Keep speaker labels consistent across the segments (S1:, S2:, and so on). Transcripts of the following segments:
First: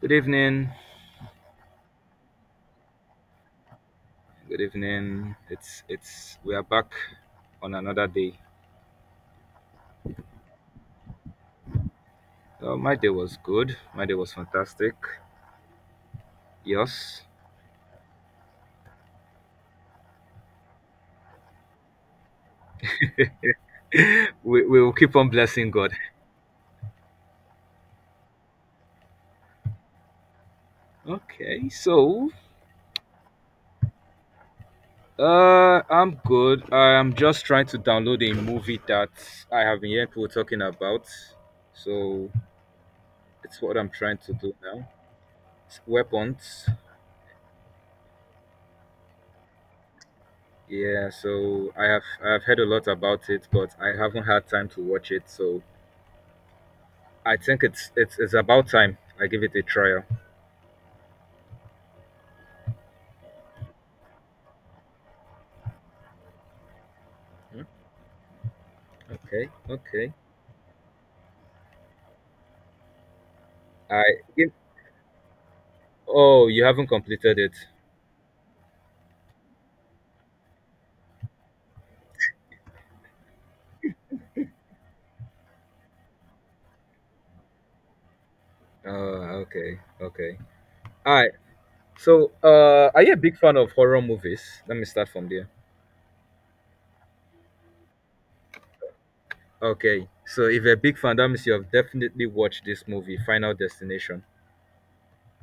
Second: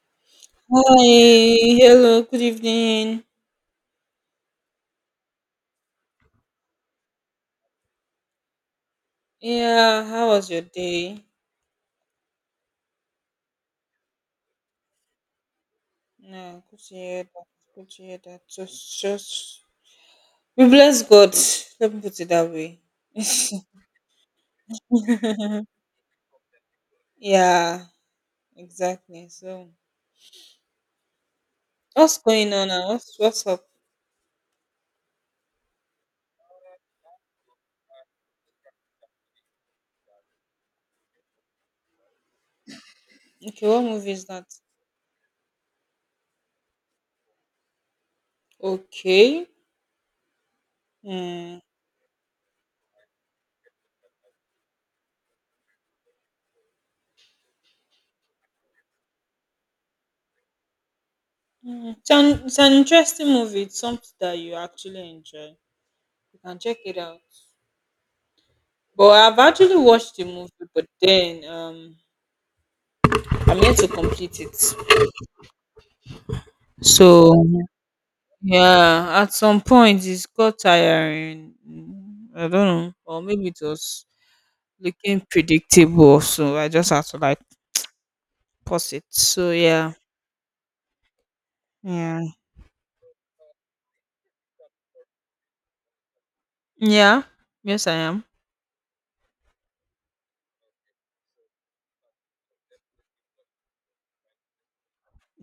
S1: Good evening.
S2: Hi, hello, good evening.
S1: Good evening. It's we are back on another day.
S2: Yeah, how was your day?
S1: My day was good. My day was fantastic.
S2: Yeah, good to
S1: Yes,
S2: hear that. Good to hear that. We bless God. Let me put it that way.
S1: we will keep on blessing God.
S2: Yeah, exactly. So,
S1: Okay,
S2: what's
S1: so
S2: going on now? What's up?
S1: I'm good. I am just trying to download a movie that I have been hearing people talking about. So it's
S2: Okay,
S1: what
S2: what
S1: I'm
S2: movie
S1: trying
S2: is
S1: to
S2: that?
S1: do now. It's weapons.
S2: Okay.
S1: Yeah,
S2: Hmm.
S1: so I have heard a lot about it, but I haven't had time to watch it. So I think it's about time. I give it a trial.
S2: It's an interesting movie. It's something that you actually enjoy. You can check it out.
S1: Hmm.
S2: But I've
S1: Okay,
S2: actually
S1: okay.
S2: watched the movie, but then I'm yet to
S1: I
S2: complete
S1: give.
S2: it.
S1: Oh, you haven't completed
S2: So
S1: it.
S2: yeah, at some point it's got tiring. I don't know, or maybe it was looking predictable, so I just had to like pause it. So
S1: Okay,
S2: yeah,
S1: okay. All right.
S2: yeah,
S1: So, are you a big fan of horror movies? Let me start from there.
S2: yeah. Yes, I am.
S1: Okay. So, if you're a big fan, that means you have definitely watched this movie, Final Destination.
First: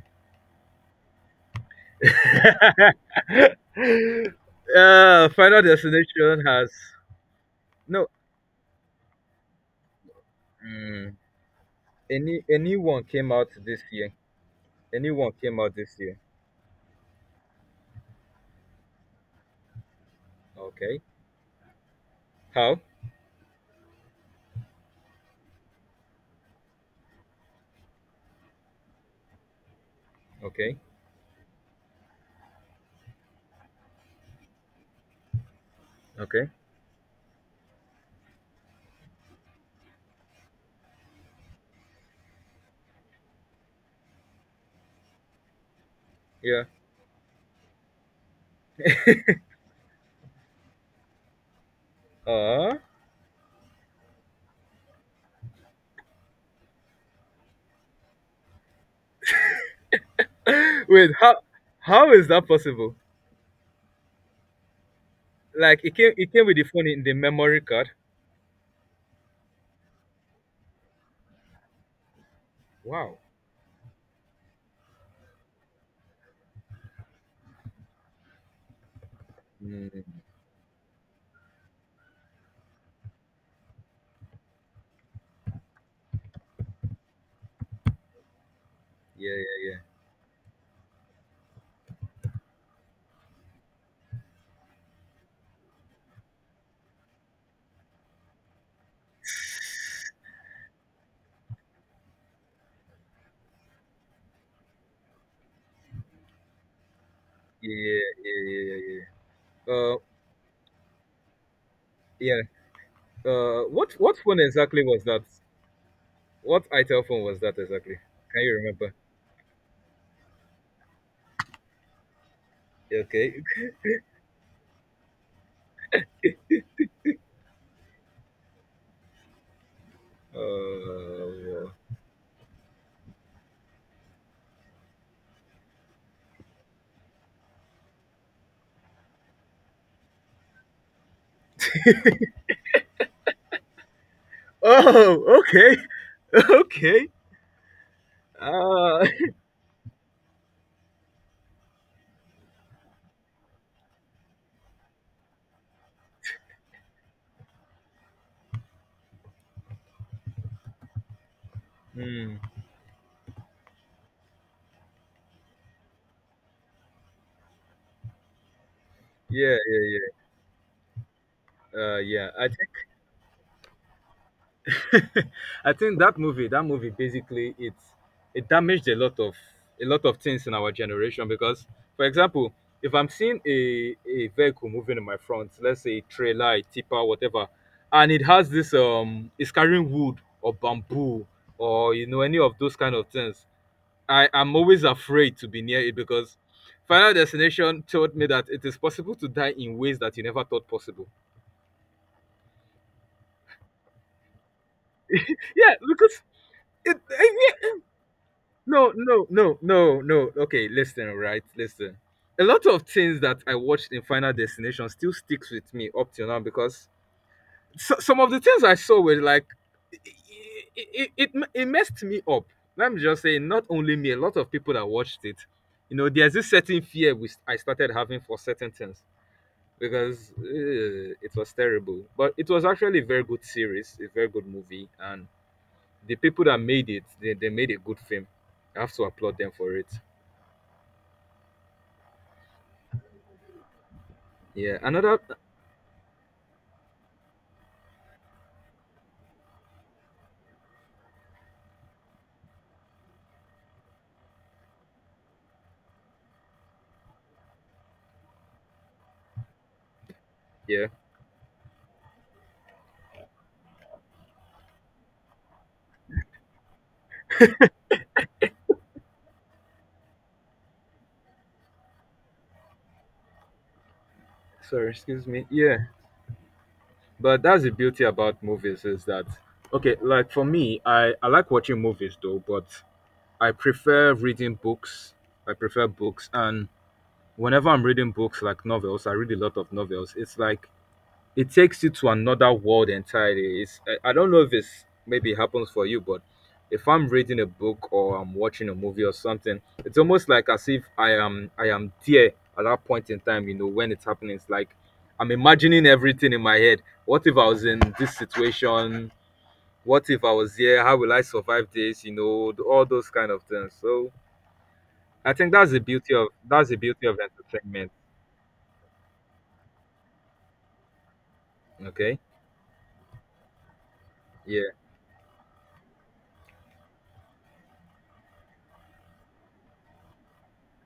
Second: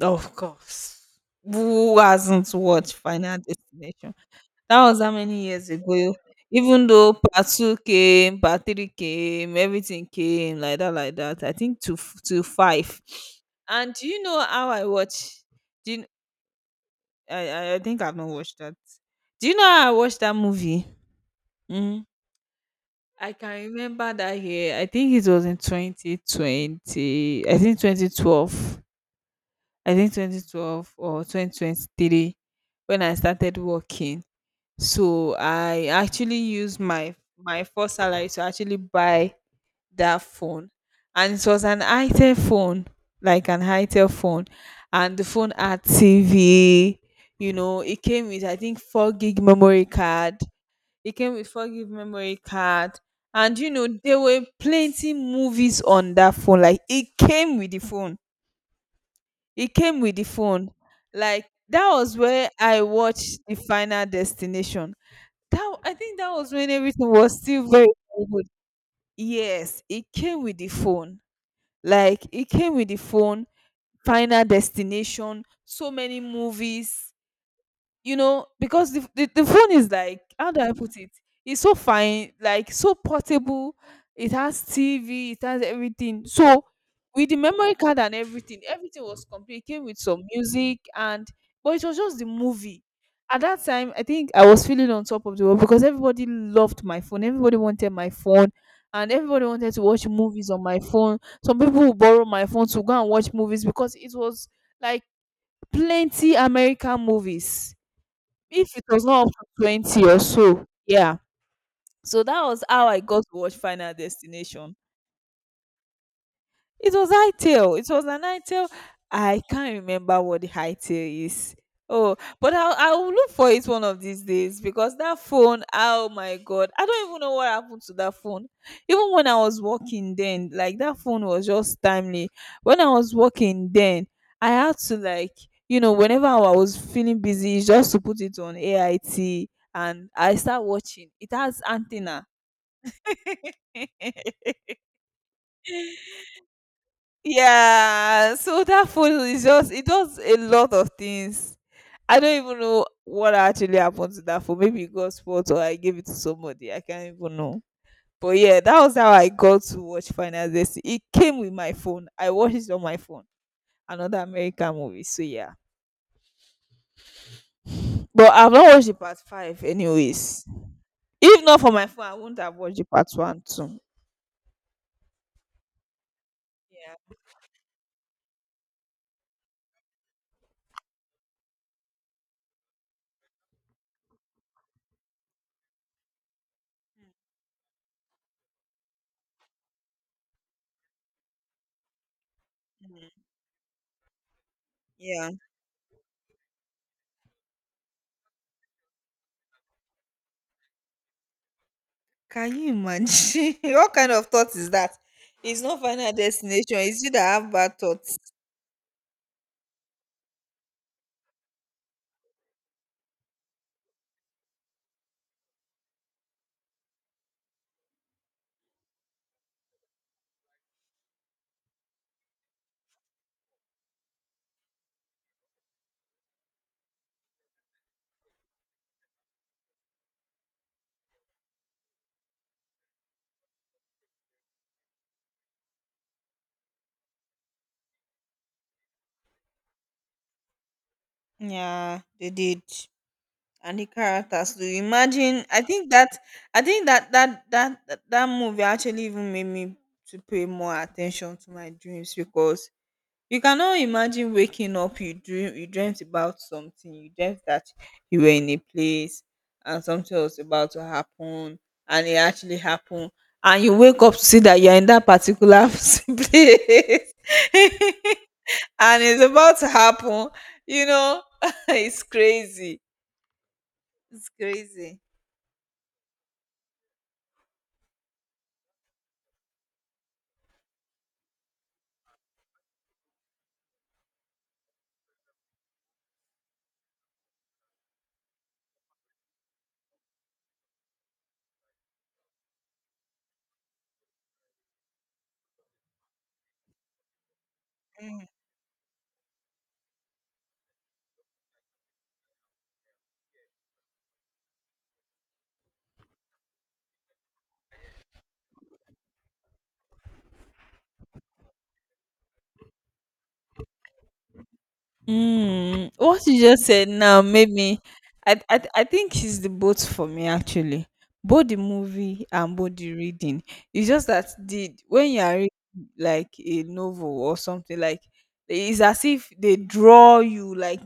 S2: Of course. Who hasn't watched Final Destination? That was how many
S1: Final
S2: years ago.
S1: Destination has
S2: Even though part two
S1: no.
S2: came, part three came, everything came like that, like
S1: Mm,
S2: that. I think to
S1: any
S2: five.
S1: anyone came out this
S2: And do
S1: year?
S2: you know how I
S1: Anyone
S2: watch?
S1: came out
S2: Do
S1: this
S2: you,
S1: year?
S2: I think I've not watched that. Do you know how I watched that movie?
S1: Okay.
S2: Mm.
S1: How?
S2: I can remember that year. I think it was in 2020. I think 2012. I think
S1: Okay.
S2: 2012 or 2023 when I started working. So I actually
S1: Okay.
S2: used my first salary to actually buy that phone, and it was an itel phone, like an itel phone, and the phone had
S1: Yeah.
S2: tv. You know, it came with I think four gig memory card. it came with four gig memory
S1: Uh.
S2: card and you know there were plenty movies on that phone, like it came with the phone. it came with the phone
S1: Wait, how
S2: like that
S1: how
S2: was
S1: is that
S2: where I
S1: possible?
S2: watched the final destination. That,
S1: Like
S2: I
S1: it came
S2: think that
S1: it came
S2: was
S1: with the
S2: when
S1: phone in
S2: everything
S1: the
S2: was
S1: memory
S2: still very
S1: card.
S2: very good. Yes, it came with the phone, like it came with the
S1: Wow.
S2: phone, Final Destination, so many movies, you know, because the, the phone is like,
S1: Mm,
S2: how do I put it, it's so fine, like so portable. It has tv, it has everything. So with the memory card and everything, everything was
S1: yeah,
S2: complete. It
S1: yeah, yeah.
S2: came with some music and, but it was just the movie. At that time, I think I was feeling on top of the world, because everybody loved my phone, everybody wanted my phone, and everybody wanted to watch movies on my phone. Some people would borrow my phone to go and watch movies, because it was like plenty american
S1: Yeah,
S2: movies.
S1: yeah, yeah,
S2: If
S1: yeah,
S2: it
S1: yeah,
S2: was not up to
S1: yeah. Uh,
S2: 20 or so, yeah. So
S1: yeah.
S2: that was how I got to watch
S1: Uh
S2: Final
S1: what what phone
S2: Destination.
S1: exactly was that? What
S2: It
S1: ITEL
S2: was
S1: phone
S2: high
S1: was that
S2: tail. It
S1: exactly?
S2: was an high
S1: Can you
S2: tail.
S1: remember?
S2: I can't remember what the high tail is. Oh, but I'll look
S1: Okay.
S2: for it one of these days, because that phone, oh my God. I don't even know what happened to that phone. Even when I was working then, like that phone was
S1: Uh.
S2: just timely. When I was working then, I had to like, you know, whenever I was feeling busy, it's just to put it on AIT and I start watching. It has antenna.
S1: Oh, okay. Okay.
S2: Yeah, so that
S1: Uh.
S2: photo is just, it does a lot of things. I don't even know what actually happened to that photo. Maybe it got spoiled or I gave it to somebody. I can't even know. But yeah, that was how I got to watch Final Destiny. It came with my phone. I
S1: Hmm.
S2: watched it on my phone. Another American movie. So yeah. But I've not watched the part
S1: Yeah,
S2: five
S1: yeah, yeah.
S2: anyways. If not for my
S1: Uh,
S2: phone, I
S1: yeah.
S2: wouldn't
S1: I
S2: have
S1: think.
S2: watched the part one too.
S1: I think that movie
S2: Yeah.
S1: basically it damaged a lot of things in our generation because for example, if I'm seeing a vehicle moving in my front, let's say a trailer, a tipper, whatever, and it has this it's carrying wood or bamboo or you know any of those kind of
S2: Mhm.
S1: things, I am always
S2: Yeah.
S1: afraid to be near it because Final Destination told me that it is possible to die in ways that you never thought possible.
S2: Can you imagine? What kind of thought is that? It's
S1: Yeah,
S2: not final
S1: because
S2: destination.
S1: it.
S2: It's you that have bad thoughts.
S1: No, no, no, no, no. Okay, listen, right, listen, a lot of things that I watched in Final Destination still sticks with me up till now because so, some of the things I saw were like it messed me up. Let me just say not only me, a lot of people that watched it. You know there's this certain fear which I started having for certain things because it was terrible, but it was actually a very good series, a very good movie. And the people that made it, they made a good film. I have to applaud them for it.
S2: Yeah, they did. And the characters. Do
S1: Yeah,
S2: you
S1: another.
S2: imagine? I think that, I think that movie actually even made me to pay more attention to my dreams, because you cannot imagine waking up, you dream, you dreamt about something, you dreamt that you were in a place and something was about to
S1: Yeah,
S2: happen and it actually happened, and you wake up to see that you're in that particular place and it's about to happen, you know, it's crazy. It's
S1: sorry,
S2: crazy.
S1: excuse me. Yeah, but that's the beauty about movies is that okay, like for me, I like watching movies though, but I prefer reading books. I prefer books. And whenever I'm reading books like novels, I read a lot of novels. It's like it takes you to another world entirely. It's I don't know if it's maybe happens for you, but if I'm reading a book or I'm watching a movie or something, it's almost like as if I am there at that point in time. You know when it's happening, it's like I'm imagining everything in my head. What if I was in this situation? What if I was here? How will I survive this? You know all those kind of things. So I think that's the
S2: Mm,
S1: beauty
S2: what
S1: of
S2: you just said now made me.
S1: entertainment.
S2: I think it's the both for me actually. Both the
S1: Okay.
S2: movie and both the reading. It's just that
S1: Yeah.
S2: the when you are reading like a novel or something, like it's as if they draw you, like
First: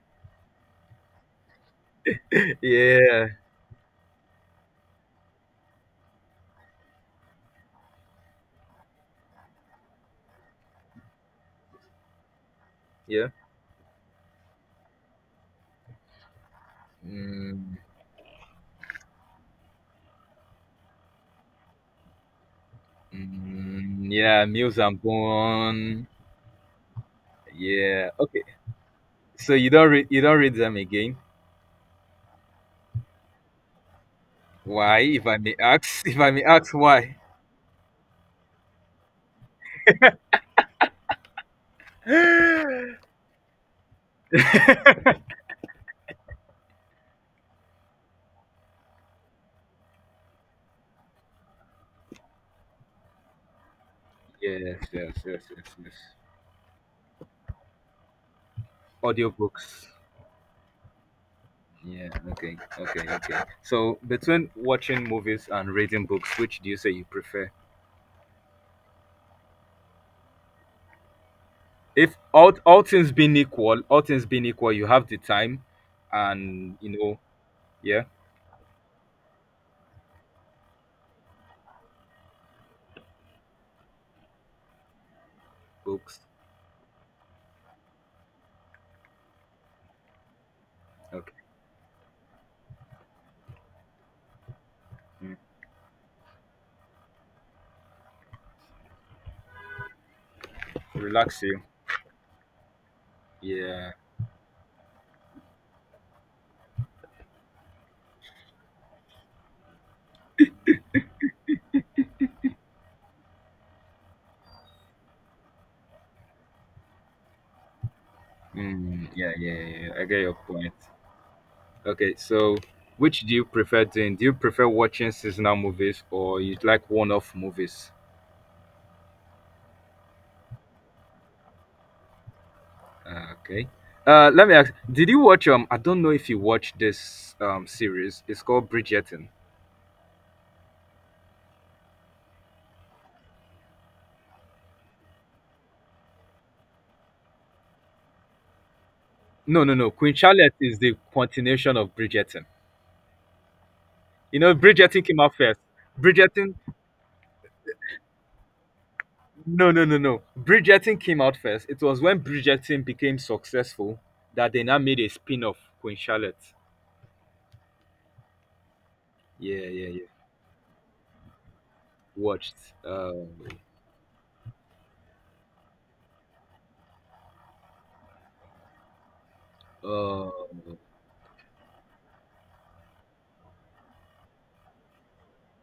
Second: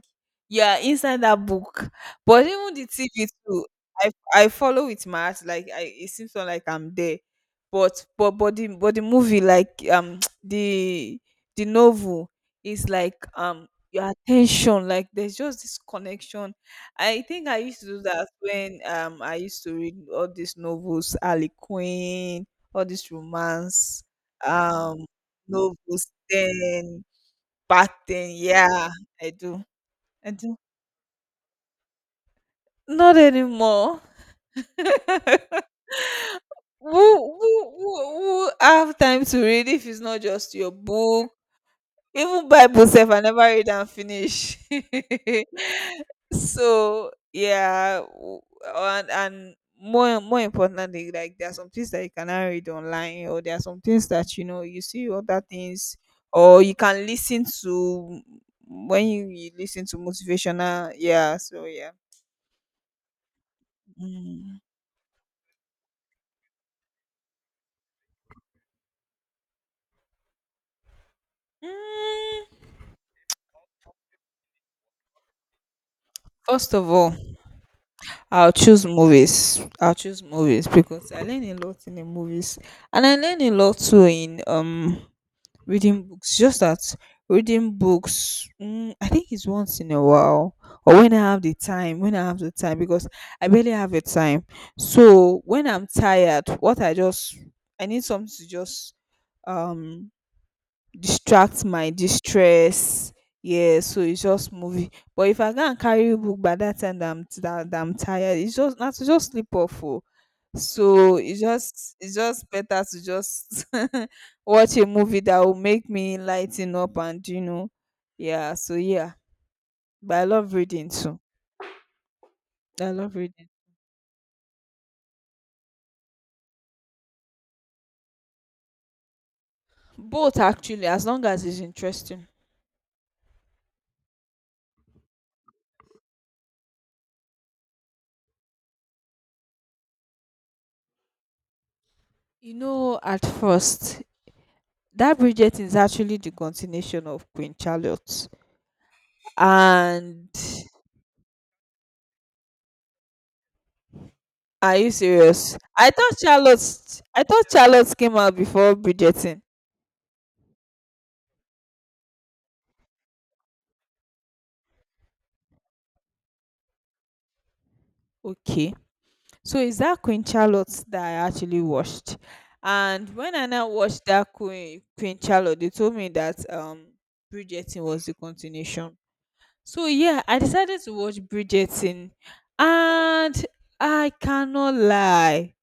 S2: you are inside that book. But even the TV
S1: Yeah.
S2: too, I follow with my heart. Like I, it seems so like I'm there. But the movie like the novel is like
S1: Yeah.
S2: your attention, like there's just this connection. I think I used
S1: Mm.
S2: to do that when I used to read all these novels, ali queen, all these romance
S1: Mm, yeah, Mills and
S2: um
S1: Bone.
S2: novels then back
S1: Yeah.
S2: then,
S1: Okay.
S2: yeah, I
S1: So
S2: do,
S1: you don't read you
S2: I
S1: don't
S2: do
S1: read them again.
S2: not anymore.
S1: Why, if I may ask, if I may ask,
S2: who,
S1: why?
S2: who have time to read if it's not just your book? Even bible sef I never read and finish. So yeah. And more importantly, like there are some things that you cannot read online, or there are some things that, you know, you
S1: Yes,
S2: see
S1: yes, yes,
S2: other
S1: yes, yes.
S2: things or you can listen to when you listen
S1: Audiobooks.
S2: to motivational, yeah, so yeah.
S1: Yeah, okay, okay, okay. So between
S2: Mm.
S1: watching movies and reading books, which do you say you prefer? If
S2: Mm,
S1: all things being equal, all things being equal, you have the time
S2: first
S1: and
S2: of
S1: you
S2: all,
S1: know, yeah,
S2: I'll choose movies. I'll choose movies because I learn a lot in the movies, and I learn a lot too in reading
S1: books.
S2: books, just that reading books, mm, I think it's once in a while or when I
S1: Okay.
S2: have the time, when I have the time, because I barely have the time.
S1: Mm.
S2: So when I'm tired, what I just, I need something to just um
S1: Relax you.
S2: distract my distress, yeah,
S1: Yeah.
S2: so it's just movie. But if I go and carry book by that time that that I'm tired, it's just not to just sleep off, oh. So it's just, it's just better to just watch a movie that will make me lighten up, and you know, yeah, so
S1: Mm,
S2: yeah.
S1: yeah, yeah, yeah, yeah, yeah. I
S2: But
S1: get
S2: I
S1: your
S2: love
S1: point.
S2: reading too.
S1: Okay, so
S2: I love
S1: which do you
S2: reading.
S1: prefer doing? Do you prefer watching seasonal movies or you like one-off movies?
S2: Both actually, as long as it's interesting.
S1: Okay. Let me ask. Did you watch? I don't know if you watched this series. It's called Bridgerton.
S2: You know, at first, that bridget is actually the continuation of queen charlotte,
S1: No, no, no. Queen
S2: and
S1: Charlotte is the continuation of Bridgerton. You know,
S2: are you
S1: Bridgerton came out
S2: serious?
S1: first.
S2: I thought
S1: Bridgerton.
S2: Charlotte, I thought Charlotte came out before Bridgerton.
S1: No, no, no, no. Bridgerton came out first. It was when Bridgerton became successful that they now made a spin-off, Queen Charlotte.
S2: Okay. So
S1: Yeah,
S2: is
S1: yeah,
S2: that
S1: yeah.
S2: Queen Charlotte that I actually watched?
S1: Watched.
S2: And
S1: Um,
S2: when I now watched that Queen Charlotte, they told me that Bridgerton was the continuation. So yeah,
S1: uh,
S2: I
S1: um,
S2: decided to watch Bridgerton, and I cannot lie,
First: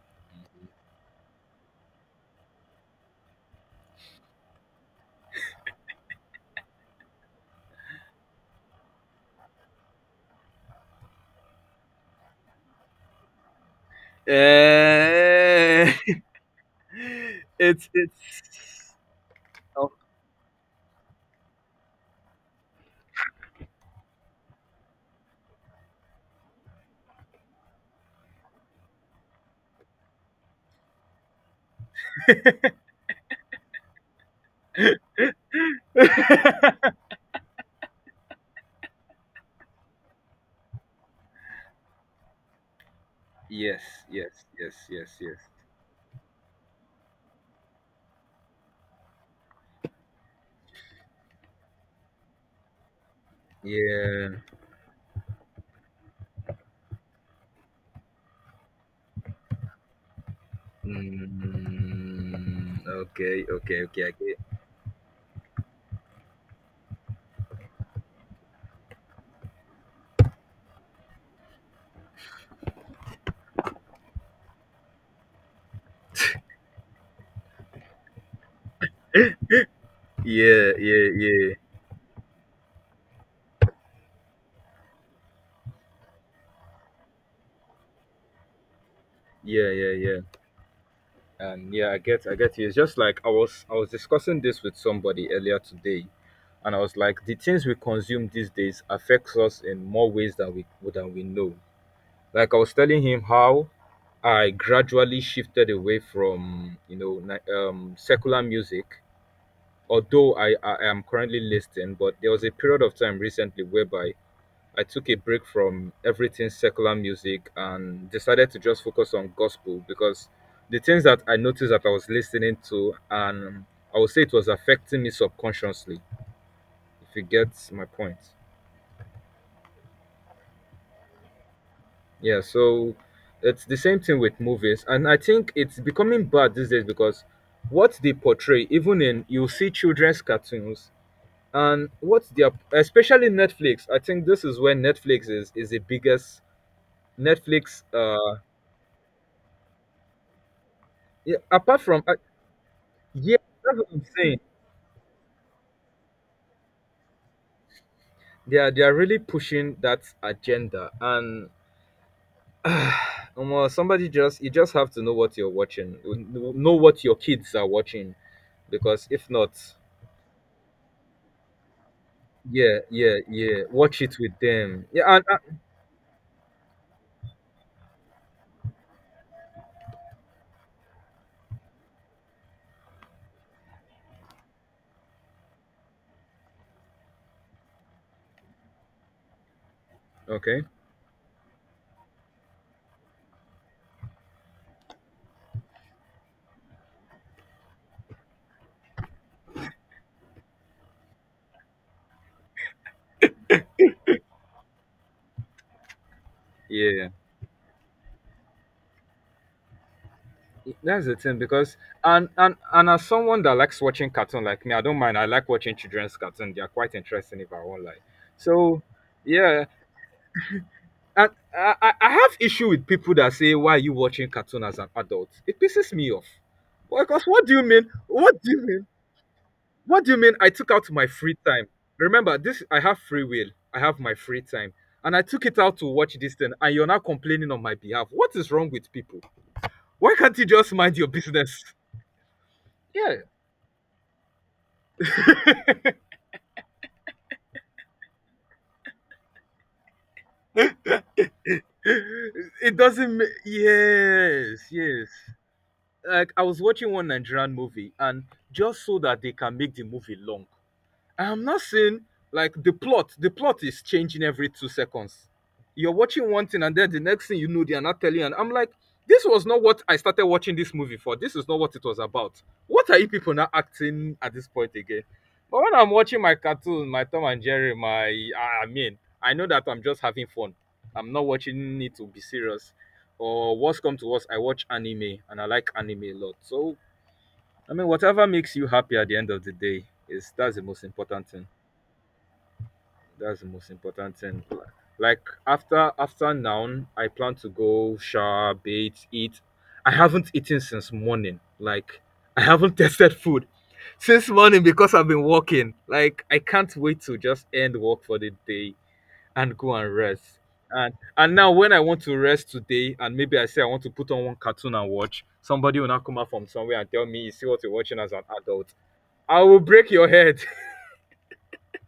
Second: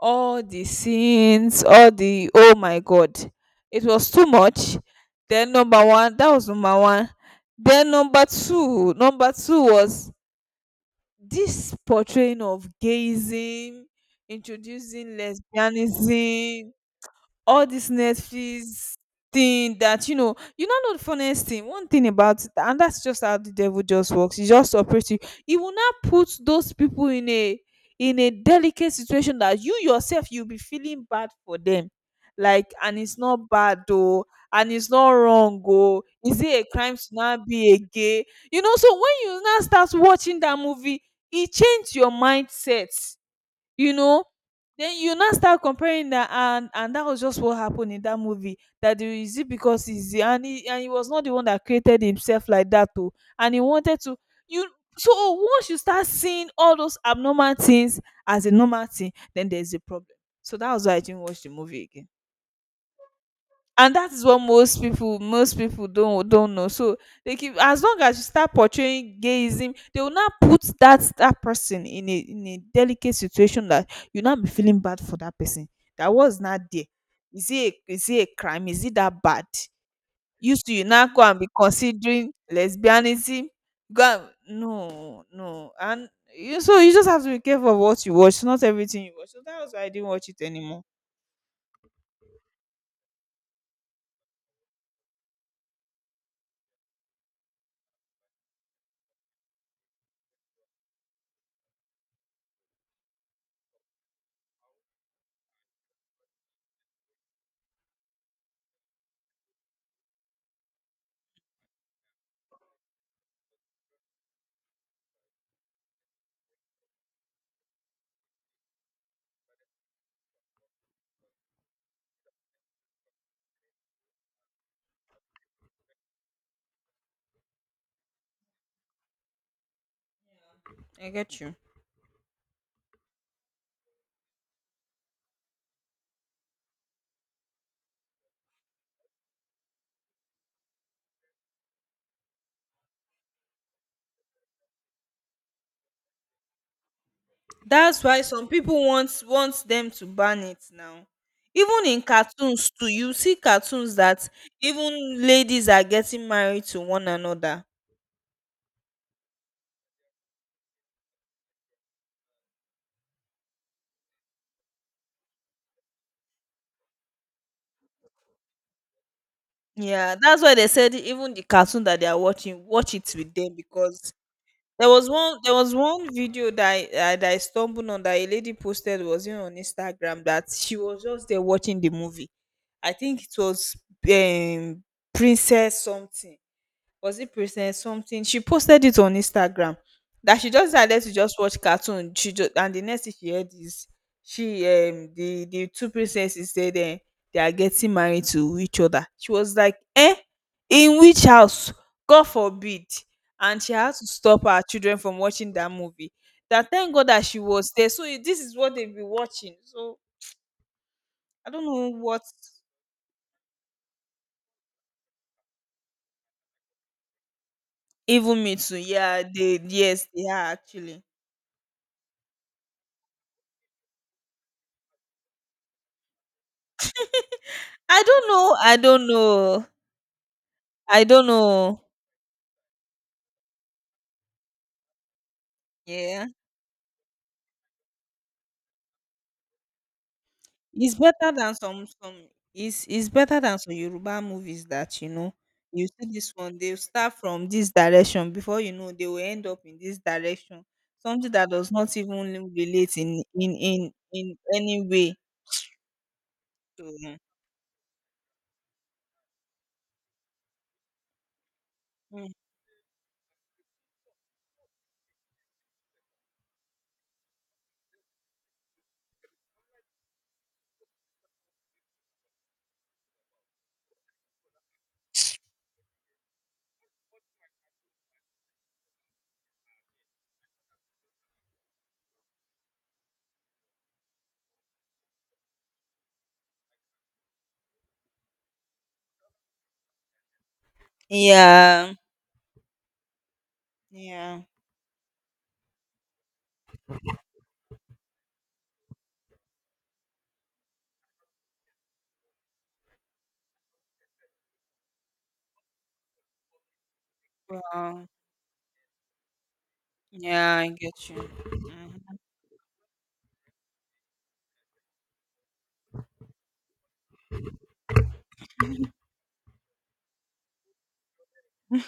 S2: all the scenes, all the, oh my god, it was too much. Then number one, that was number one. Then number two was this portraying of gayism, introducing
S1: eh,
S2: lesbianism, all this
S1: it's it's.
S2: Netflix thing,
S1: Oh
S2: that you know, you don't know the funniest thing. One thing about it, and that's just how the devil just works. He just operates you. He will not put those people in a delicate situation that you yourself you'll be feeling bad for them. Like, and it's not bad though, and it's not wrong. Oh, is it a crime to not be a gay? You know, so when you now start watching that movie, it changed your mindset,
S1: yes,
S2: you know.
S1: yes, yes,
S2: Then
S1: yes,
S2: you now
S1: yes.
S2: start comparing that, and that was just what happened in that movie, that the, is it because he's the-, and he, and he was not the one that created himself like that too, and he wanted to,
S1: Yeah.
S2: you, so once you start seeing all those abnormal things as a normal thing, then there's a problem. So that was why I didn't watch the movie again.
S1: Mm, okay, okay,
S2: And
S1: okay.
S2: that
S1: I
S2: is what
S1: get.
S2: most people, most people don't know. So they keep, as long as you start portraying gayism, they will not put that person in a delicate situation that you not be feeling bad for that person. That was not there. Is it a crime, is it that bad, used
S1: Yeah,
S2: to you now
S1: yeah,
S2: go and be
S1: yeah,
S2: considering lesbianism, go, and no no and you, so you just have to be careful of what you watch, not everything you watch. So that
S1: yeah,
S2: was why I
S1: yeah,
S2: didn't
S1: yeah.
S2: watch it anymore.
S1: And yeah, I get you. It's just like I was discussing this with somebody earlier today, and I was like, the things we consume these days affects us in more ways than we know. Like I was telling him how I gradually shifted away from you know secular music, although I am currently listening. But there was a period of time recently whereby I took a break from everything secular music and decided to just focus on gospel because the things that I noticed that I was listening to, and I would say it was affecting me subconsciously. If you get my point.
S2: I get you.
S1: Yeah, so it's the same thing with movies, and I think it's becoming bad these days because what they portray, even in you see children's cartoons, and what they are, especially Netflix. I think this is where Netflix is the biggest Netflix.
S2: That's why some people want them to ban it now.
S1: Yeah,
S2: Even
S1: apart
S2: in
S1: from
S2: cartoons too, you see
S1: yeah, that's what
S2: cartoons
S1: I'm
S2: that
S1: saying.
S2: even ladies are getting married to one another.
S1: They are really pushing that agenda, and well, somebody just you just have to know what you're watching, know what your kids are watching, because if not,
S2: Yeah, that's why they said even the cartoon that they are watching,
S1: yeah,
S2: watch it
S1: yeah,
S2: with them,
S1: yeah. Watch
S2: because
S1: it with them.
S2: there
S1: Yeah,
S2: was one, there
S1: and
S2: was one video that that I stumbled on, that a lady posted, was even on Instagram, that she was just there watching the movie. I think it was um Princess something, was it Princess something? She posted it on Instagram that she
S1: okay,
S2: just decided to just watch cartoon. She just And the next thing she heard is, she the two princesses said, they are getting married to each other. She was like, in which house? God forbid. And she had to stop her children from watching that movie. That Thank God
S1: yeah,
S2: that she was there. So, this is what they've been watching. So
S1: yeah. That's the thing,
S2: I don't
S1: because
S2: know what.
S1: and as someone that likes watching cartoon like me, I don't mind. I like watching children's cartoon. They are quite interesting if I won't lie.
S2: Even me too.
S1: So
S2: Yeah, they
S1: yeah,
S2: yes, they are actually.
S1: and I have issue with people that say why are you watching cartoon as an adult? It pisses me off. Because what do you mean?
S2: I don't
S1: What do
S2: know.
S1: you
S2: I
S1: mean?
S2: don't know.
S1: What do you mean? I took out
S2: I
S1: my
S2: don't
S1: free time.
S2: know.
S1: Remember, this I have free will. I have my free time. And I took it out to watch
S2: Yeah.
S1: this thing, and you're now complaining on my behalf. What is wrong with people? Why can't you just
S2: It's
S1: mind your
S2: better than
S1: business?
S2: some some it's
S1: Yeah.
S2: better than some Yoruba movies that, you see this one, they start from this direction before you know they will end up in this direction. Something that does not even
S1: It
S2: relate
S1: doesn't
S2: in in in, in
S1: yes,
S2: any
S1: yes.
S2: way
S1: Like I was watching one
S2: to.
S1: Nigerian movie and just so that they can make the movie long. I'm not saying
S2: Mm.
S1: like the plot is changing every 2 seconds. You're watching one thing, and then the next thing you know, they are not telling you. And I'm like, this was not what I started watching this movie for. This is not what it was about. What are you people now acting at this point again? But when I'm watching my cartoon, my Tom and Jerry, my. I mean, I know that I'm just having fun. I'm not watching it to be serious. Or what's come to worst, I watch anime, and I like anime a lot. So I mean, whatever makes you happy at the end of the day is that's the most important thing.
S2: Yeah.
S1: That's the most important
S2: Yeah.
S1: thing. Like after now, I plan to go shower, bathe, eat. I haven't eaten since morning. Like I haven't tested food since morning because I've been working. Like I can't wait to just end work
S2: Wow.
S1: for the day and go and rest.
S2: Yeah, I
S1: And
S2: get you.
S1: now when I want to
S2: Mhm.
S1: rest today and maybe I say I want to put on one cartoon and watch, somebody will now come out from somewhere and tell me, you see what you're watching as an adult. I will break your head.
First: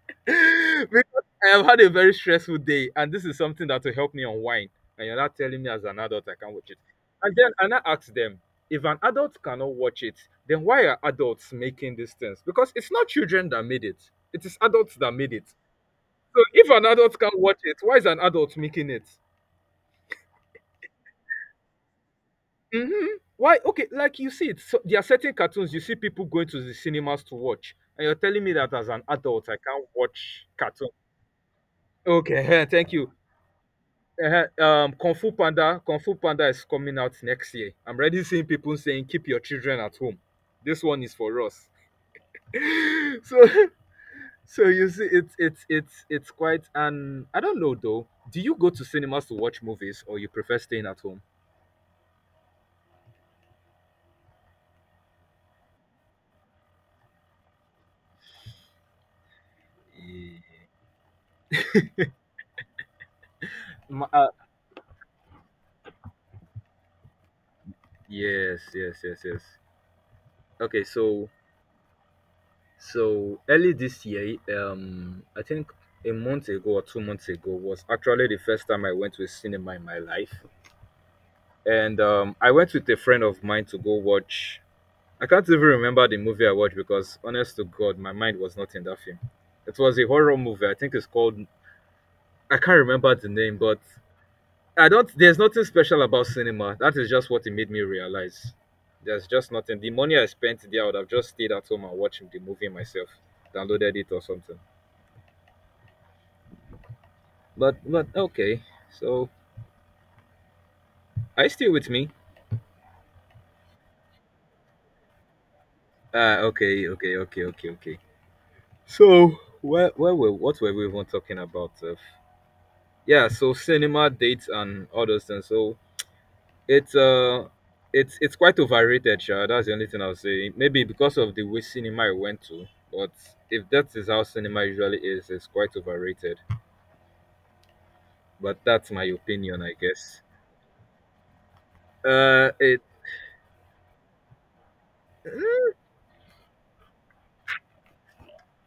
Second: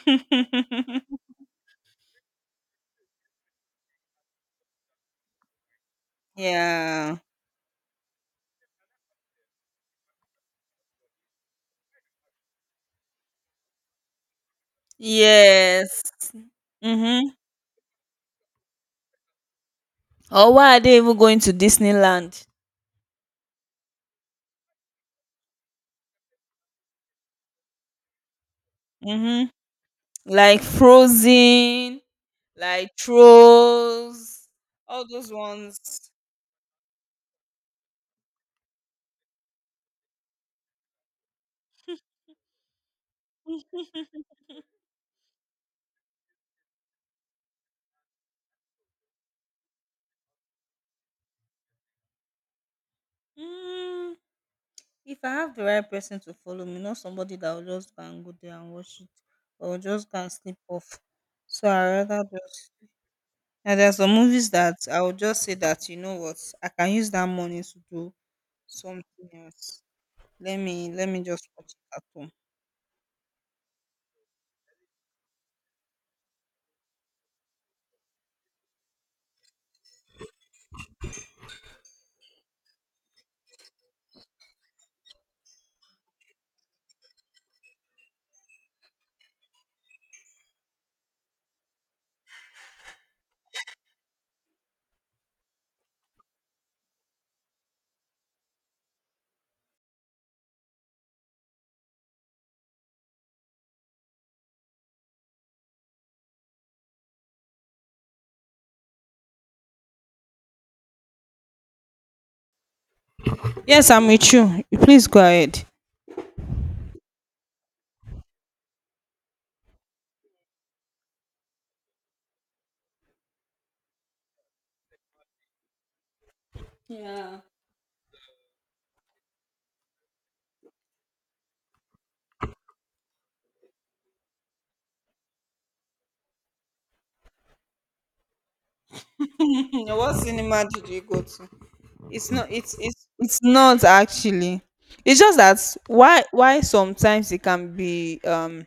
S1: Because I have had a very stressful day, and this is something that will help me unwind. And you're not telling me as an adult I can't watch it.
S2: Yeah.
S1: And then and I ask them, if an adult cannot watch it, then why are adults making these things? Because it's not children that made it; it is adults that made it.
S2: Yes.
S1: So if an adult
S2: Mm-hmm.
S1: can't watch it, why is an adult making it?
S2: Or why are they even going to Disneyland?
S1: Hmm. Why? Okay, like you see, it. So there are certain cartoons you see people going to the cinemas to watch, and you're telling me that as an adult I
S2: Mm-hmm.
S1: can't watch
S2: Like
S1: cartoons.
S2: Frozen,
S1: Okay,
S2: like
S1: thank you. Uh.
S2: Trolls, all
S1: Kung
S2: those
S1: Fu
S2: ones.
S1: Panda, Kung Fu Panda is coming out next year. I'm already seeing people saying, "Keep your children at home." This one is for us. So, so you see, it's it's quite. And I don't know though. Do you go to cinemas to watch movies, or you prefer staying at home?
S2: Mm, if I have the right person to follow me, not somebody that will just go and go there and watch it or just go and sleep
S1: Eh,
S2: off. So I rather just. And there are
S1: ma-
S2: some
S1: uh,
S2: movies that I will just say that, you know what, I can use that money to do
S1: yes, yes, yes,
S2: something
S1: yes.
S2: else. Let
S1: Okay,
S2: me let me
S1: so
S2: just watch it at home.
S1: so early this year, I think a month ago or 2 months ago was actually the first time I went to a cinema in my life. And I went with a friend of mine to go watch. I can't even remember the movie I watched because, honest to God, my mind was not in that film. It was a horror movie. I think it's called. I can't remember the name, but I don't. There's nothing special about cinema. That is just what it made me realize. There's just nothing. The money I spent there, I would have just stayed at home and watched the movie myself, downloaded it or something. But okay. So, are you still with me?
S2: Yes, I'm with you. Please go ahead.
S1: Ah, okay, okay, okay, okay, okay. So, what were we even talking about? Yeah, so cinema dates and all those things. So it's
S2: Yeah.
S1: uh, it's quite overrated, sure. That's the only thing I'll say. Maybe because of the way cinema I went to, but if that is how cinema usually is, it's quite overrated. But that's my opinion, I
S2: What
S1: guess.
S2: cinema did you go to? It's not. It's
S1: It
S2: it's it's not actually. It's just that why sometimes it can be,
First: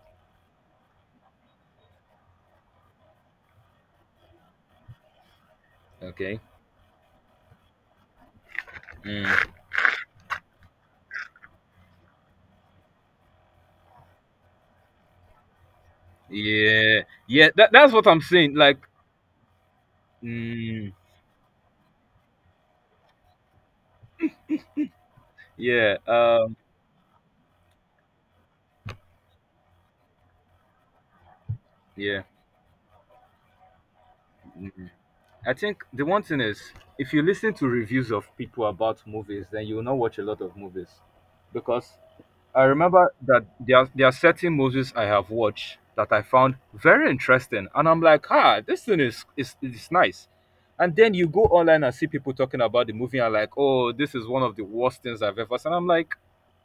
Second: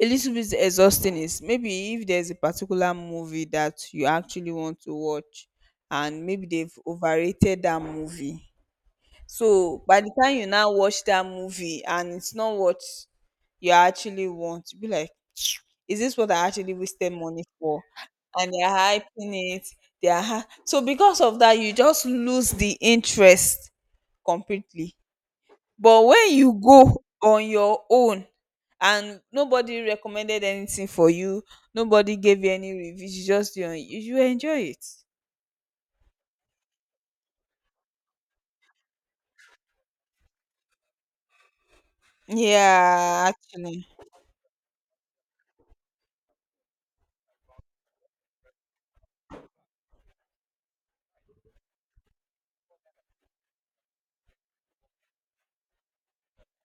S2: a little bit exhausting is, maybe if there's a particular movie that you actually want to watch, and
S1: Okay.
S2: maybe they've overrated that movie.
S1: Mm,
S2: So by the time you now watch that movie and it's not what you actually want, you be like, is this what I actually
S1: yeah,
S2: wasted money
S1: yeah. That,
S2: for?
S1: that's what I'm
S2: And
S1: saying.
S2: they're
S1: Like,
S2: hyping it. So
S1: mm,
S2: because of that, you just lose the interest completely.
S1: yeah,
S2: But when you go on your own and nobody recommended anything for you, nobody
S1: yeah.
S2: gave you any reviews, you just do it, you enjoy it.
S1: Mm. I think the one thing is, if you listen to reviews of people about movies, then you will not watch a lot of movies, because I remember
S2: Yeah,
S1: that there
S2: actually.
S1: are, there are certain movies I have watched that I found very interesting, and I'm like, ah, this thing is nice, and then you go online and see people talking about the movie and like, oh, this is one of the worst things I've ever seen. And I'm like,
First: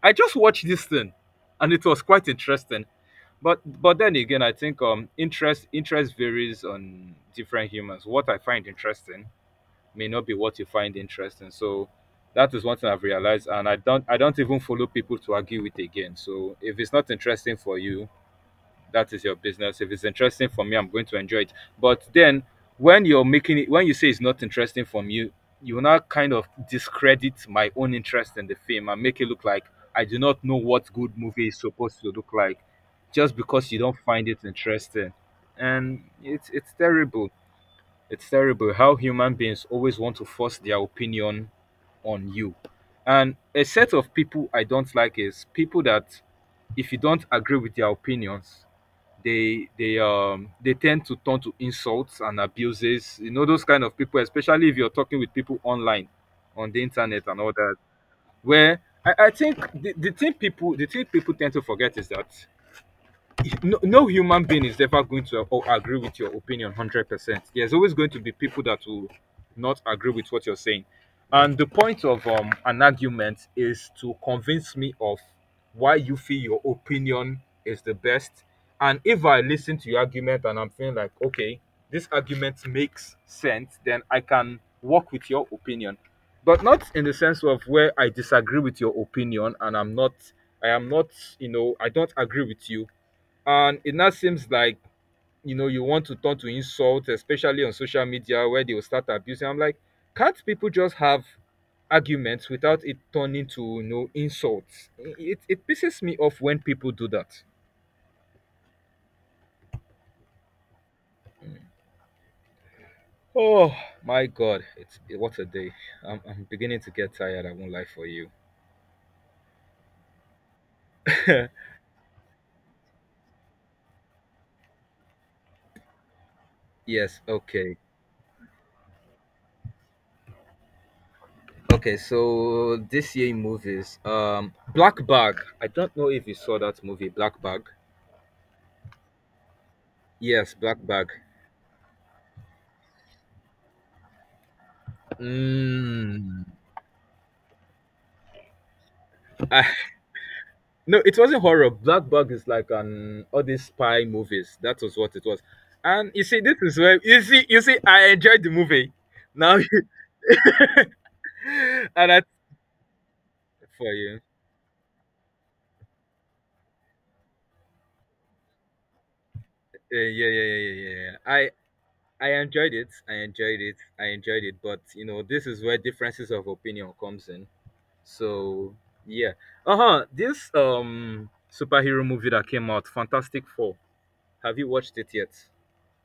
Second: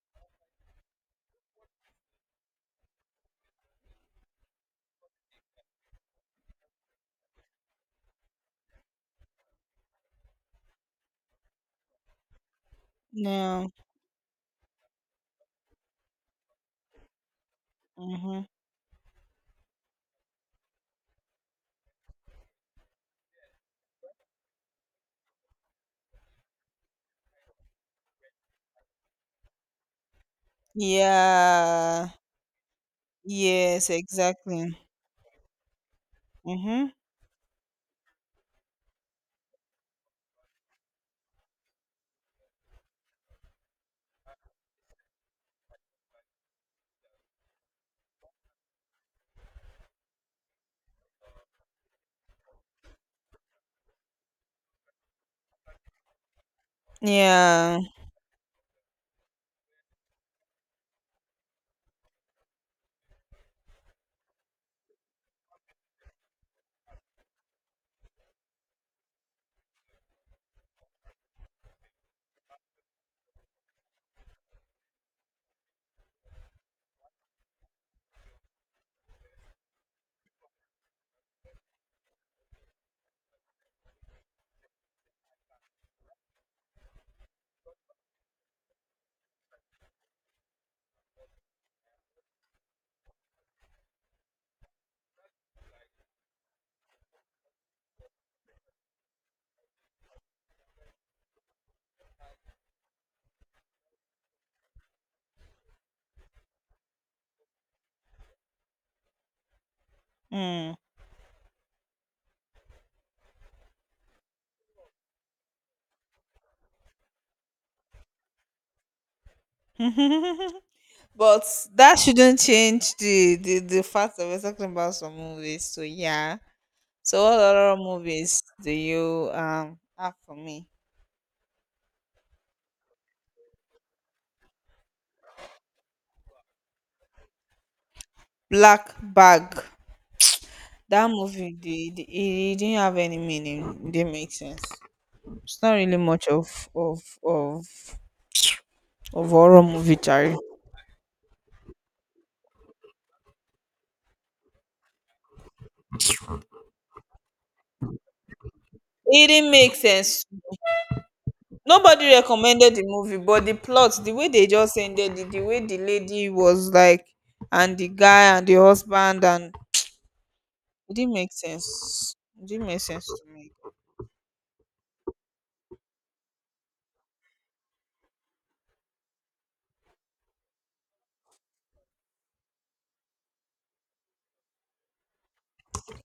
S1: I just watched this thing, and it was quite interesting, but then again, I think interest varies on different humans. What I find interesting may not be what you find interesting. So that is one thing I've realized, and
S2: No.
S1: I don't even follow people to argue with again. So if it's not interesting for you,
S2: Mm-hmm.
S1: that is your business. If it's interesting for me, I'm going to enjoy it. But then when you're making it, when you say it's not interesting for me, you will now kind of discredit my own interest in the film and make it look like I do not know what good movie is supposed
S2: Yeah.
S1: to look like just because you
S2: Yes,
S1: don't find it
S2: exactly.
S1: interesting. And it's
S2: Mm-hmm.
S1: terrible. It's terrible how human beings always want to force their opinion on you. And a set of people I don't like is people that, if you don't agree with their opinions, they tend to turn to insults and abuses, you know, those kind of people, especially if you're talking with people online, on the internet and all that,
S2: Yeah.
S1: where I think the thing people tend to forget is that no, no human being is ever going to agree with your opinion 100%. There's always going to be people that will not agree with what you're saying. And the point of an argument is to convince me of why you feel your opinion is the best. And if I listen to your argument and I'm feeling like, okay, this argument makes sense, then I can work with your opinion. But not in the sense of where I disagree with your opinion, and I'm not, I am not, I don't agree with you, and it now seems like you want to turn to insult, especially on social media where they will start abusing. I'm like, can't people just have arguments without it turning to, insults. It pisses me off when people do that.
S2: Mm.
S1: Oh my god, it's what a day. I'm beginning to get tired. I won't lie for you.
S2: But that shouldn't change the fact that we're talking about some movies. So yeah.
S1: Yes,
S2: So what other
S1: okay.
S2: movies do you have for me?
S1: Okay, so this year in movies, Black Bag. I don't know if you saw that movie, Black Bag.
S2: Black Bag.
S1: Yes, Black
S2: That
S1: Bag.
S2: movie, the it didn't have any meaning. It didn't make sense. It's not really much
S1: Mm.
S2: of horror
S1: I,
S2: movie, Charlie.
S1: no, it wasn't horror. Black Bug is like an all these spy movies. That was what it was. And you see, this is where you see, I enjoyed the movie.
S2: It didn't
S1: Now,
S2: make sense.
S1: and
S2: Nobody
S1: that's
S2: recommended the movie, but the
S1: for
S2: plot, the
S1: you.
S2: way they just ended it, the way the lady was like, and the guy, and the husband, and
S1: Yeah, yeah, yeah, yeah,
S2: it
S1: yeah,
S2: didn't
S1: yeah.
S2: make
S1: I
S2: sense.
S1: I
S2: It didn't
S1: enjoyed
S2: make
S1: it.
S2: sense
S1: I
S2: to me.
S1: enjoyed it. I enjoyed it. But, you know, this is where differences of opinion comes in. So yeah. Uh huh. This superhero movie that came out, Fantastic Four. Have you watched it yet?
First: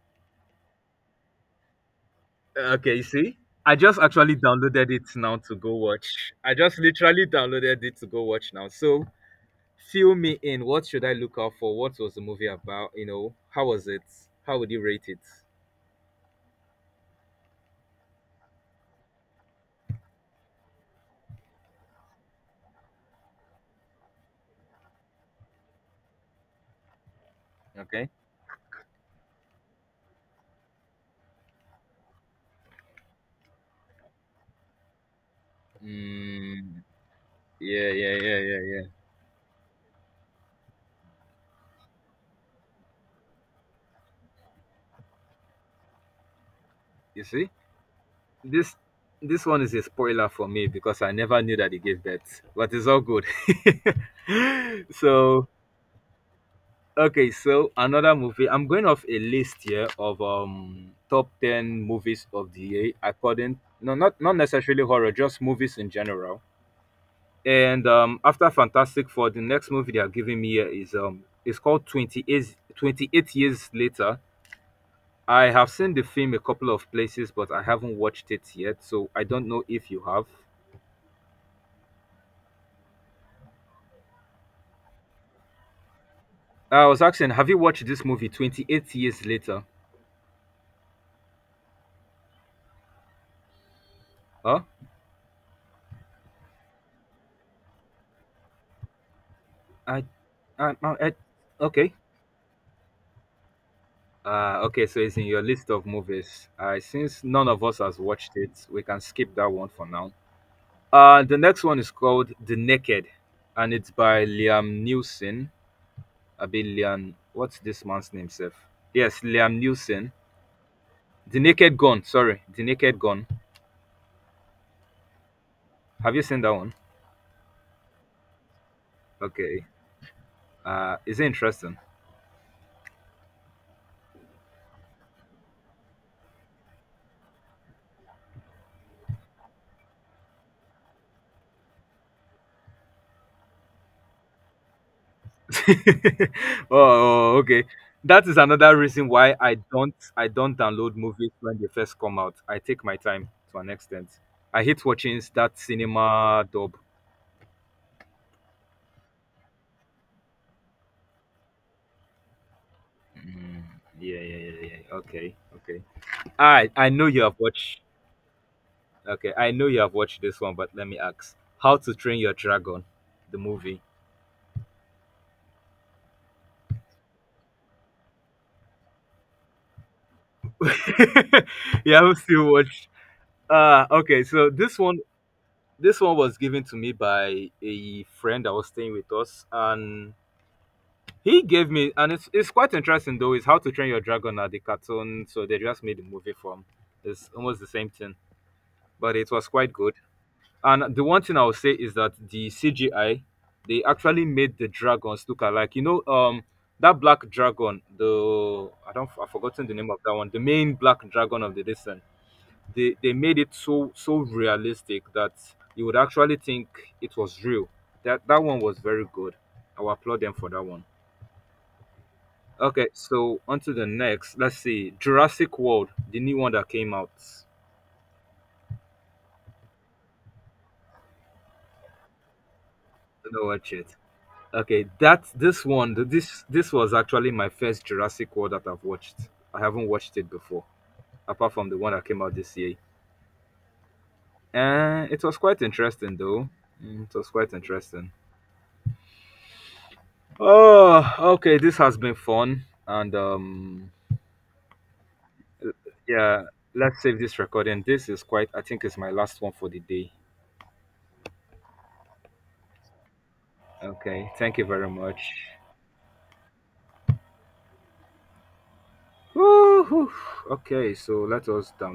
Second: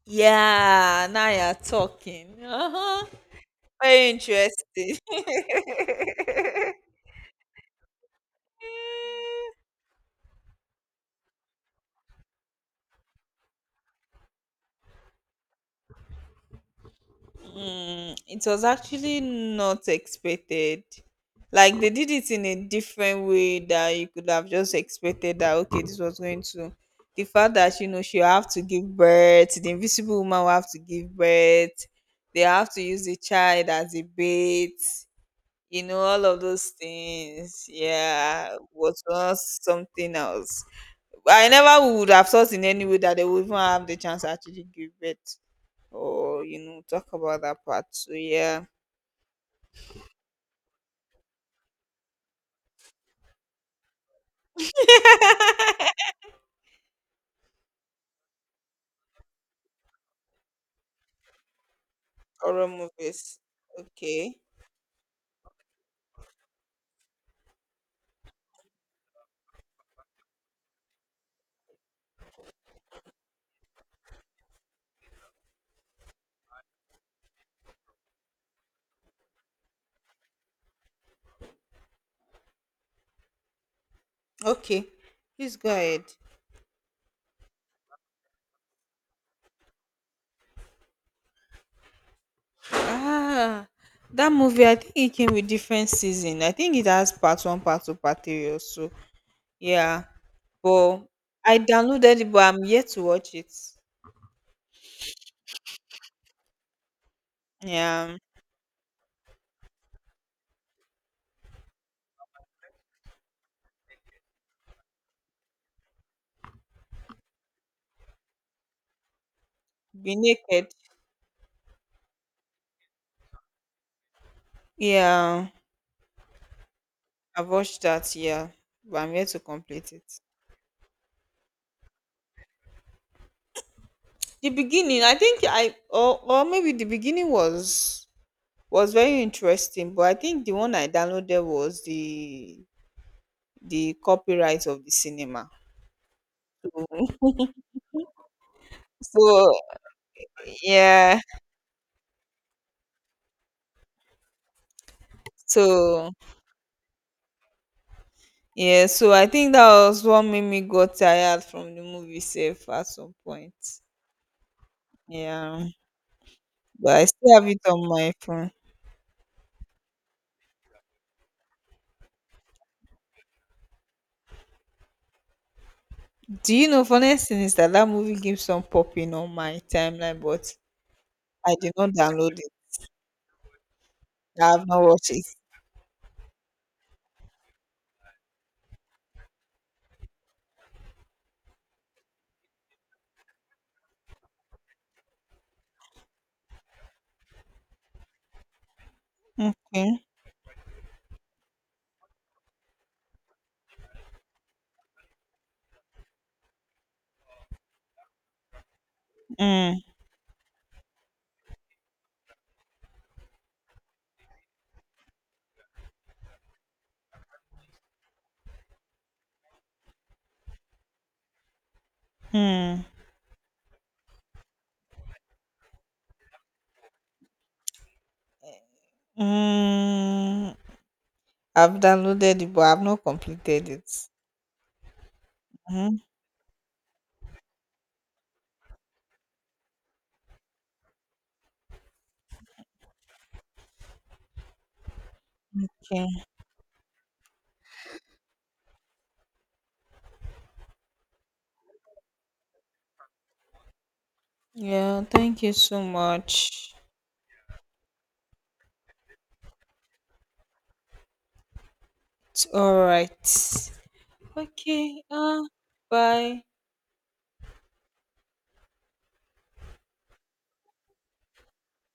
S2: Yeah, now you're talking. Uh
S1: Okay, you
S2: huh.
S1: see, I just
S2: Very
S1: actually downloaded
S2: interesting.
S1: it now to go watch. I just literally downloaded it to go watch now. So, fill me in. What should I look out for? What was the movie about? You know, how was it? How would you rate it?
S2: It was actually not expected. Like they did it in a different way that you could have just expected that, okay, this was going to, the fact that, you know,
S1: Okay.
S2: she'll have to give birth, the invisible woman will have to give birth, they have to use the child as a bait, you know, all of those
S1: Mm,
S2: things.
S1: yeah, yeah, yeah,
S2: Yeah,
S1: yeah, yeah.
S2: was not something else. I never would have thought in any way that they would even have the chance to actually give birth or, you know, talk
S1: You
S2: about
S1: see,
S2: that part. So yeah.
S1: this this one is a spoiler for me because I never knew that he gave birth, but it's all good. so, Okay, so another movie. I'm going off a list here of top 10 movies of the
S2: Horror
S1: year,
S2: movies.
S1: according, no, not
S2: Okay.
S1: not necessarily horror, just movies in general. And after Fantastic Four, the next movie they are giving me here is it's called 28 Twenty Eight Years Later. I have seen the film a couple of places, but I haven't watched it yet, so I don't know if you have.
S2: Okay. Please go ahead.
S1: I was asking, have you watched this movie 28 Years Later?
S2: Ah, that
S1: Huh?
S2: movie. I think it came with different season. I think it has part one, part two, part three. Also, yeah.
S1: I, I,
S2: But
S1: I
S2: I
S1: okay.
S2: downloaded it, but I'm yet to watch it.
S1: Okay, so it's in your list of movies. Since none of us has
S2: Yeah.
S1: watched it, we can skip that one for now. The next one is called The Naked, and it's by Liam Neeson. I mean, Liam, what's this man's name, Seth? Yes, Liam Neeson.
S2: Be naked.
S1: The Naked Gun, sorry, The Naked Gun.
S2: Yeah,
S1: Have you seen that one?
S2: I've watched that. Yeah. But I'm yet to
S1: Okay.
S2: complete it.
S1: Is it interesting?
S2: The beginning. I think I, or maybe the beginning was, very interesting, but I think the one I downloaded was the copyright of the cinema.
S1: Oh, oh, okay. That is another reason why
S2: So
S1: I don't download
S2: yeah,
S1: movies when they first come out. I take my time to an extent. I hate watching that
S2: so
S1: cinema dub.
S2: yeah, so I think that was what made me got tired from the movie safe at some point.
S1: Mm, yeah, yeah, yeah, yeah. Okay,
S2: Yeah,
S1: okay. I
S2: but I
S1: know you
S2: still
S1: have
S2: have it
S1: watched.
S2: on my phone.
S1: Okay, I know you have watched this one, but let me ask: How to Train Your Dragon, the movie?
S2: Do you know funniest thing is that that movie keeps on popping on my timeline, but I did not
S1: Yeah, I've
S2: download it.
S1: still watched. Okay. So
S2: I have
S1: this
S2: not
S1: one,
S2: watched it.
S1: this one was given to me by a friend that was staying with us, and he gave me, and it's quite interesting though. Is How to Train Your Dragon at the cartoon, so they just made a movie from. It's almost the same thing, but it was quite good.
S2: Okay.
S1: And the one thing I will say is that the CGI, they actually made the dragons look alike. You know, that black dragon, the, I don't, I've forgotten the
S2: Mm.
S1: name of that one. The main black dragon of the Disney. They made it so realistic that you would actually think it was real. That one was very good. I will applaud them for that one.
S2: Hmm.
S1: Okay, so on to the next. Let's see. Jurassic World, the new one that came out.
S2: Mm. I've downloaded it, but I've not
S1: Don't know
S2: completed
S1: watch it.
S2: it.
S1: Okay, that this one,
S2: Mhm.
S1: th- this was actually my first Jurassic World that I've watched. I haven't watched it before, apart from the one that came out this year. And it was quite
S2: Okay.
S1: interesting though. Mm, it was quite interesting. Oh, okay, this has been fun. And
S2: Yeah. Thank you so
S1: yeah,
S2: much.
S1: let's save this recording. This is quite, I think it's my last one for the day.
S2: All right.
S1: Okay, thank you very
S2: Okay.
S1: much.
S2: Bye.
S1: Woo-hoo. Okay, so let us down.